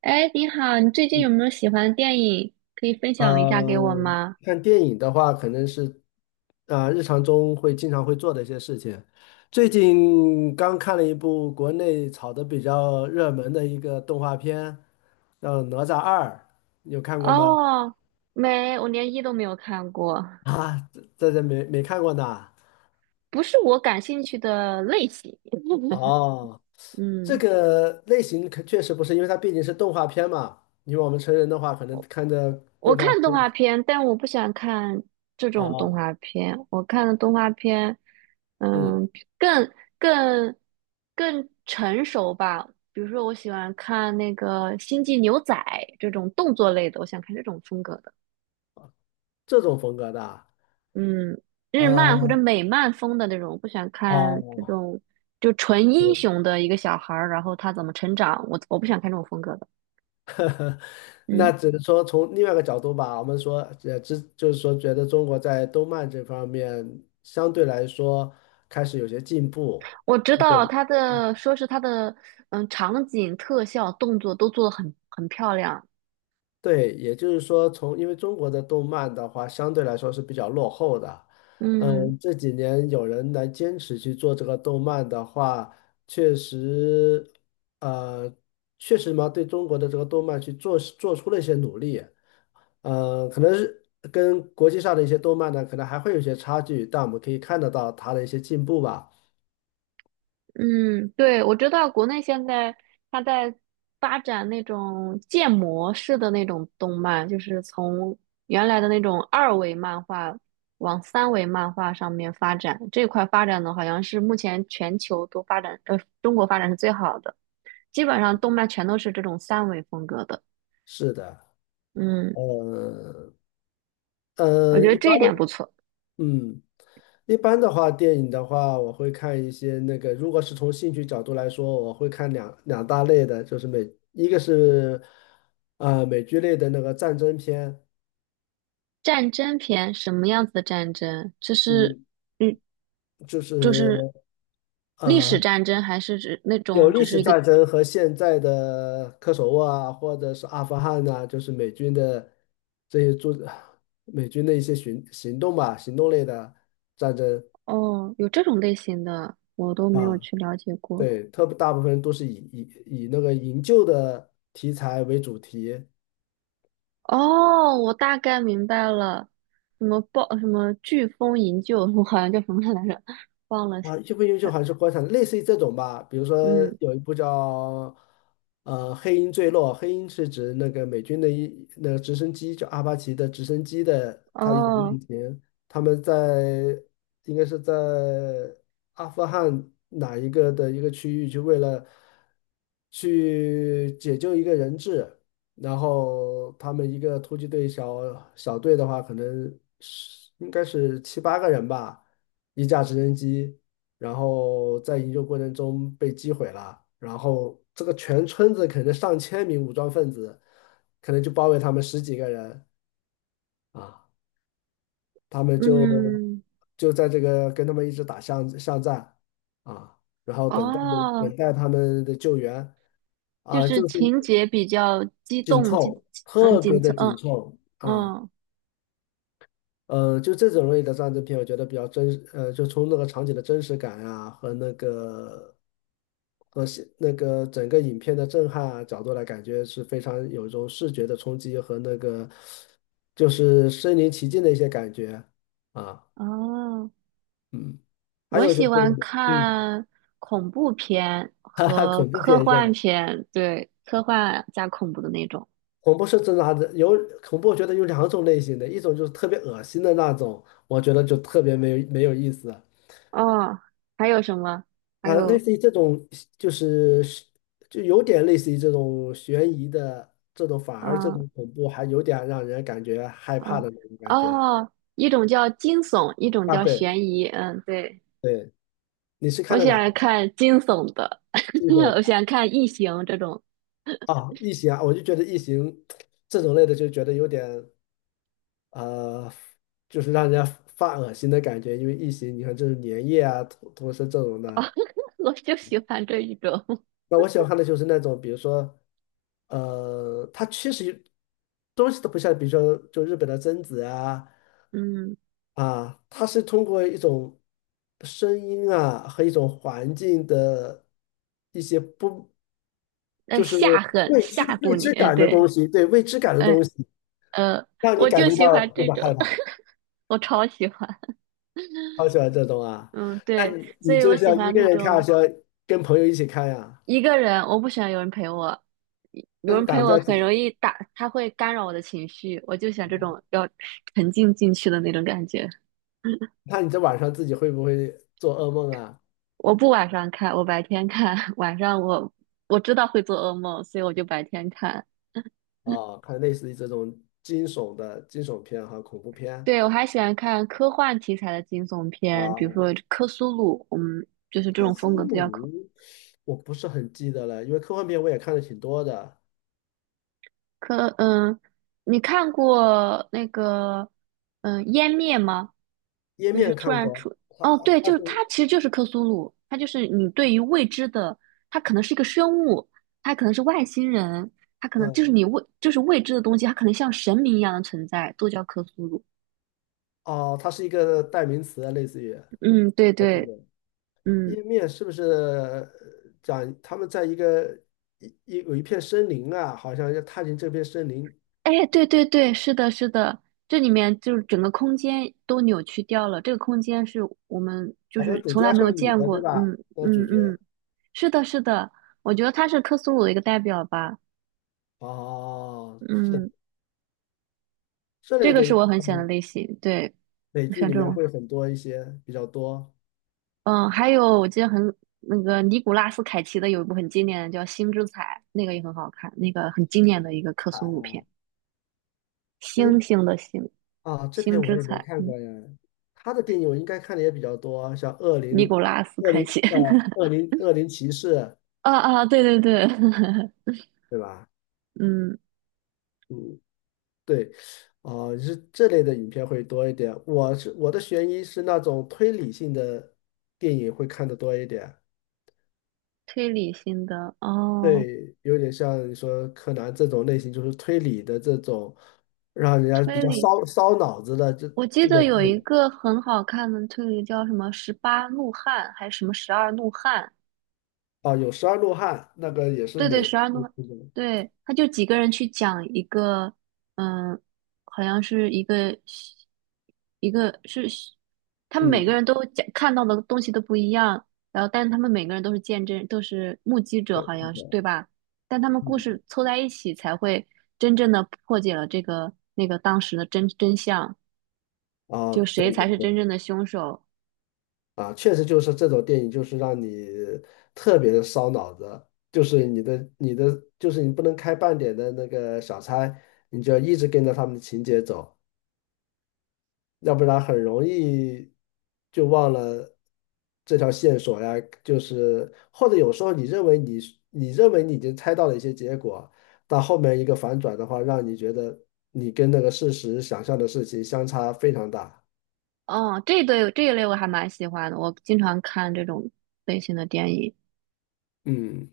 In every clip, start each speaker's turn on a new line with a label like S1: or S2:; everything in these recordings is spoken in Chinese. S1: 哎，你好，你最近有没有喜欢的电影可以分享一下给我
S2: 嗯，
S1: 吗？
S2: 看电影的话，可能是啊、日常中会经常会做的一些事情。最近刚看了一部国内炒的比较热门的一个动画片，叫《哪吒二》，你有看过吗？
S1: 哦，没，我连一都没有看过，
S2: 这没看过呢。
S1: 不是我感兴趣的类型。
S2: 哦，这
S1: 嗯，
S2: 个类型可确实不是，因为它毕竟是动画片嘛。因为我们成人的话，可能
S1: 我
S2: 看着
S1: 我
S2: 动
S1: 看
S2: 画
S1: 动
S2: 片。
S1: 画片，但我不想看这种动
S2: 哦，
S1: 画片。我看的动画片，
S2: 嗯，
S1: 嗯，更更更成熟吧。比如说，我喜欢看那个《星际牛仔》这种动作类的，我想看这种风格的。
S2: 这种风格的啊。
S1: 嗯，日漫或者
S2: 呃
S1: 美漫风的那种，不想看这
S2: 哦。
S1: 种就纯英雄的一个小孩儿，然后他怎么成长，我不想看这种风格的。
S2: 那
S1: 嗯，
S2: 只能说从另外一个角度吧，我们说，只就是说，觉得中国在动漫这方面相对来说开始有些进步。
S1: 我知
S2: 对，
S1: 道他的，说是他的，嗯，场景、特效、动作都做得很漂亮。
S2: 对也就是说从，因为中国的动漫的话，相对来说是比较落后的。
S1: 嗯，
S2: 嗯，这几年有人来坚持去做这个动漫的话，确实，呃，确实嘛，对中国的这个动漫去做出了一些努力。可能是跟国际上的一些动漫呢，可能还会有一些差距，但我们可以看得到它的一些进步吧。
S1: 嗯，对，我知道国内现在它在发展那种建模式的那种动漫，就是从原来的那种二维漫画往三维漫画上面发展。这块发展的好像是目前全球都发展，中国发展是最好的，基本上动漫全都是这种三维风格的。
S2: 是的。
S1: 嗯，
S2: 呃
S1: 我觉得
S2: 一
S1: 这
S2: 般，
S1: 一点不错。
S2: 嗯，一般的话，电影的话，我会看一些那个，如果是从兴趣角度来说，我会看两大类的，就是美，一个是美剧类的那个战争片，
S1: 战争片什么样子的战争？这是，
S2: 嗯，
S1: 嗯，
S2: 就
S1: 就
S2: 是。
S1: 是历史
S2: 呃。
S1: 战争，还是指那
S2: 有
S1: 种只
S2: 历
S1: 是
S2: 史
S1: 一个？
S2: 战争和现在的科索沃啊，或者是阿富汗呐、就是美军的这些做美军的一些行动吧，行动类的战争
S1: 哦，有这种类型的，我都没有
S2: 啊。
S1: 去了解过。
S2: 对，特别大部分都是以那个营救的题材为主题。
S1: 哦，我大概明白了，什么暴什么飓风营救，我好像叫什么来着，忘了。
S2: 啊，优不优秀还是国产，类似于这种吧。比如说
S1: 嗯，
S2: 有一部叫“黑鹰坠落”，黑鹰是指那个美军的一那个直升机，就阿帕奇的直升机的它一种类
S1: 哦，
S2: 型。他们在应该是在阿富汗哪一个的一个区域，就为了去解救一个人质，然后他们一个突击队小队的话，可能是应该是七八个人吧，一架直升机。然后在营救过程中被击毁了，然后这个全村子可能上千名武装分子，可能就包围他们十几个人啊，他们就
S1: 嗯，
S2: 就在这个跟他们一直打巷战啊，然后
S1: 哦，
S2: 等待他们的救援
S1: 就
S2: 啊，
S1: 是
S2: 就是
S1: 情节比较激
S2: 紧
S1: 动，激，
S2: 凑，
S1: 嗯，
S2: 特别
S1: 紧凑，
S2: 的
S1: 嗯，
S2: 紧凑啊。
S1: 嗯，
S2: 就这种类的战争片，我觉得比较真实。就从那个场景的真实感啊，和那个那个整个影片的震撼啊角度来，感觉是非常有一种视觉的冲击和那个就是身临其境的一些感觉啊。
S1: 哦。
S2: 嗯，还
S1: 我
S2: 有就
S1: 喜
S2: 是，
S1: 欢
S2: 嗯。
S1: 看恐怖片
S2: 哈哈，
S1: 和
S2: 恐怖
S1: 科
S2: 片是吧？
S1: 幻片，对，科幻加恐怖的那种。
S2: 恐怖是真的还是有恐怖，我觉得有两种类型的，一种就是特别恶心的那种，我觉得就特别没有意思
S1: 哦，还有什么？还
S2: 啊，类
S1: 有，
S2: 似于这种就是就有点类似于这种悬疑的这种，反而这
S1: 嗯
S2: 种恐怖还有点让人感觉害怕
S1: 嗯
S2: 的那种感觉
S1: 哦，一种叫惊悚，一种
S2: 啊。
S1: 叫
S2: 对
S1: 悬疑。嗯，对，
S2: 对，你是
S1: 我
S2: 看的
S1: 喜
S2: 哪
S1: 欢看惊悚的，
S2: 这种
S1: 我喜
S2: 的
S1: 欢看异形这种，
S2: 啊？异形啊，我就觉得异形这种类的就觉得有点呃，就是让人家发恶心的感觉，因为异形你看这种粘液啊、同时这种
S1: 哦，
S2: 的。
S1: 我就喜欢这一种。
S2: 那我喜欢看的就是那种，比如说它其实东西都不像，比如说就日本的贞子啊。
S1: 嗯，
S2: 啊，它是通过一种声音啊和一种环境的一些不，就是
S1: 吓很
S2: 未
S1: 吓
S2: 知未
S1: 唬你。
S2: 知
S1: 嗯，
S2: 感的
S1: 对，
S2: 东西，对未知感的
S1: 嗯
S2: 东西，
S1: 呃，
S2: 让你
S1: 我
S2: 感
S1: 就
S2: 觉
S1: 喜欢
S2: 到那
S1: 这
S2: 个
S1: 种，
S2: 害怕。
S1: 我超喜欢。
S2: 好喜欢这种啊，
S1: 嗯，
S2: 那
S1: 对，
S2: 你
S1: 所
S2: 你
S1: 以
S2: 这
S1: 我
S2: 个是
S1: 喜
S2: 要一
S1: 欢
S2: 个
S1: 那
S2: 人看，还
S1: 种
S2: 是要跟朋友一起看呀？
S1: 一个人，我不喜欢有人陪我，有
S2: 那你
S1: 人陪
S2: 胆子
S1: 我
S2: 要
S1: 很
S2: 挺
S1: 容易打，他会干扰我的情绪，我就喜欢这种要沉浸进去的那种感觉。
S2: 那你这晚上自己会不会做噩梦啊？
S1: 我不晚上看，我白天看，晚上我我知道会做噩梦，所以我就白天看。
S2: 啊，看类似于这种惊悚的惊悚片和恐怖片
S1: 对，我还喜欢看科幻题材的惊悚片，
S2: 啊，
S1: 比如说《科苏鲁》，嗯，就是这
S2: 克
S1: 种
S2: 苏
S1: 风格比较科
S2: 鲁。我不是很记得了，因为科幻片我也看的挺多的，
S1: 科。嗯，你看过那个嗯《湮灭》吗？
S2: 《页
S1: 就
S2: 面》
S1: 是突
S2: 看
S1: 然
S2: 过，
S1: 出，
S2: 它
S1: 哦，对，
S2: 它
S1: 就是它
S2: 是
S1: 其实就是克苏鲁，它就是你对于未知的，它可能是一个生物，它可能是外星人，它可能就是
S2: 嗯。
S1: 你未就是未知的东西，它可能像神明一样的存在，都叫克苏鲁。
S2: 哦，它是一个代名词啊，类似于
S1: 嗯，对
S2: 哦，对
S1: 对，
S2: 对，
S1: 嗯，
S2: 《页面》是不是讲他们在一个一有一片森林啊，好像要踏进这片森林，
S1: 哎，对对对，是的，是的，这里面就是整个空间都扭曲掉了，这个空间是我们就
S2: 好像
S1: 是
S2: 主
S1: 从
S2: 角
S1: 来
S2: 要
S1: 没
S2: 是
S1: 有
S2: 个女
S1: 见
S2: 的，
S1: 过，
S2: 对吧？
S1: 嗯
S2: 那个主
S1: 嗯
S2: 角
S1: 嗯，是的，是的，我觉得它是克苏鲁的一个代表吧，
S2: 哦，是
S1: 嗯。
S2: 这
S1: 这
S2: 类
S1: 个
S2: 的。
S1: 是我很喜欢的
S2: 嗯，
S1: 类型，对，
S2: 美
S1: 我喜
S2: 剧
S1: 欢
S2: 里
S1: 这
S2: 面
S1: 种。
S2: 会很多一些比较多
S1: 嗯，还有我记得很那个尼古拉斯凯奇的有一部很经典的叫《星之彩》，那个也很好看，那个很经典的一个克
S2: 彩啊。
S1: 苏鲁片，
S2: 哎，
S1: 星星的星，
S2: 啊，这
S1: 星
S2: 篇我
S1: 之
S2: 也没
S1: 彩，
S2: 看
S1: 嗯，
S2: 过呀。他的电影我应该看的也比较多，像《恶灵》
S1: 尼古拉斯
S2: 《恶
S1: 凯
S2: 灵》
S1: 奇，
S2: 呃，《恶灵骑士》，
S1: 啊啊，对对对，
S2: 对吧？
S1: 嗯，
S2: 嗯，对。哦、是这类的影片会多一点。我的悬疑是那种推理性的电影会看的多一点。
S1: 推理型的哦，
S2: 对，有点像你说柯南这种类型，就是推理的这种，让人家比
S1: 推
S2: 较
S1: 理，
S2: 烧脑子的这
S1: 我记
S2: 这种
S1: 得有
S2: 类
S1: 一
S2: 型。
S1: 个很好看的推理叫什么《十八怒汉》还是什么《十二怒汉》，
S2: 啊，有《十二怒汉》，那个也是
S1: 对对，
S2: 美，
S1: 十二怒汉对，他就几个人去讲一个，嗯，好像是一个一个是他们每个
S2: 嗯，
S1: 人都讲看到的东西都不一样，然后但是他们每个人都是见证，都是目击者，
S2: 对，
S1: 好像是对吧？但他们故事
S2: 嗯。
S1: 凑在一起才会真正的破解了这个那个当时的真相，
S2: 啊，
S1: 就谁
S2: 对对
S1: 才是真
S2: 对。
S1: 正的凶手。
S2: 啊，确实就是这种电影，就是让你特别的烧脑子，就是你的，就是你不能开半点的那个小差，你就要一直跟着他们的情节走，要不然很容易就忘了这条线索呀，就是或者有时候你认为你已经猜到了一些结果，但后面一个反转的话，让你觉得你跟那个事实想象的事情相差非常大。
S1: 哦，这一对这一类我还蛮喜欢的，我经常看这种类型的电影。
S2: 嗯。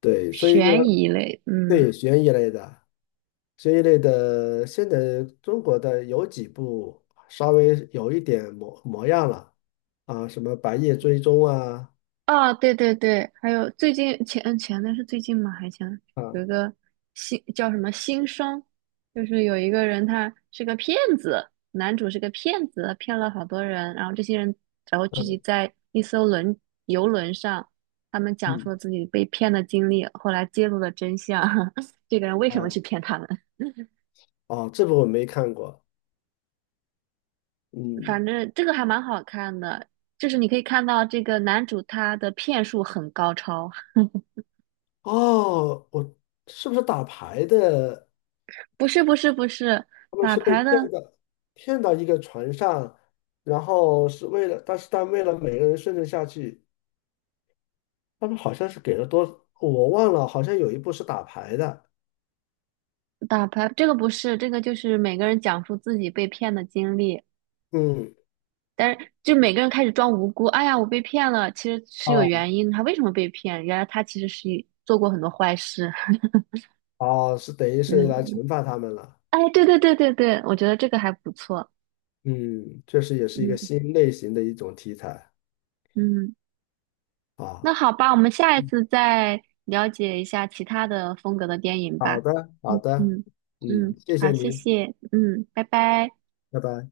S2: 对，所以说
S1: 悬疑类，嗯，
S2: 对悬疑类的，悬疑类的，现在中国的有几部稍微有一点模模样了啊，什么《白夜追踪》啊。
S1: 啊，对对对，还有最近前段是最近吗？还前
S2: 啊，
S1: 有一个新叫什么新生，就是有一个人他是个骗子，男主是个骗子，骗了好多人，然后这些人然后聚集
S2: 嗯
S1: 在一艘轮游轮上，他们讲述
S2: 嗯。
S1: 了自己被骗的经历，后来揭露了真相，这个人为什么去
S2: 哦
S1: 骗他们？
S2: 哦，这部我没看过。嗯，
S1: 反正这个还蛮好看的，就是你可以看到这个男主他的骗术很高超，
S2: 哦，我是不是打牌的？
S1: 不是不是不是
S2: 他们
S1: 打
S2: 是被
S1: 牌的。
S2: 骗的，骗到一个船上，然后是为了，但为了每个人生存下去，他们好像是给了多，我忘了，好像有一部是打牌的。
S1: 打牌这个不是，这个就是每个人讲述自己被骗的经历，
S2: 嗯。
S1: 但是就每个人开始装无辜。哎呀，我被骗了，其实是有
S2: 哦
S1: 原因，他为什么被骗？原来他其实是一做过很多坏事。
S2: 哦，是等于是
S1: 嗯，
S2: 来惩罚他们了。
S1: 哎，对对对对对，我觉得这个还不错。
S2: 嗯，确实也是一个
S1: 嗯
S2: 新类型的一种题材
S1: 嗯，那
S2: 啊。
S1: 好吧，我们下一
S2: 嗯，
S1: 次再了解一下其他的风格的电影
S2: 好
S1: 吧。
S2: 的，好
S1: 嗯
S2: 的，
S1: 嗯
S2: 嗯，
S1: 嗯，
S2: 谢
S1: 好，
S2: 谢
S1: 谢
S2: 您，
S1: 谢，嗯，拜拜。
S2: 拜拜。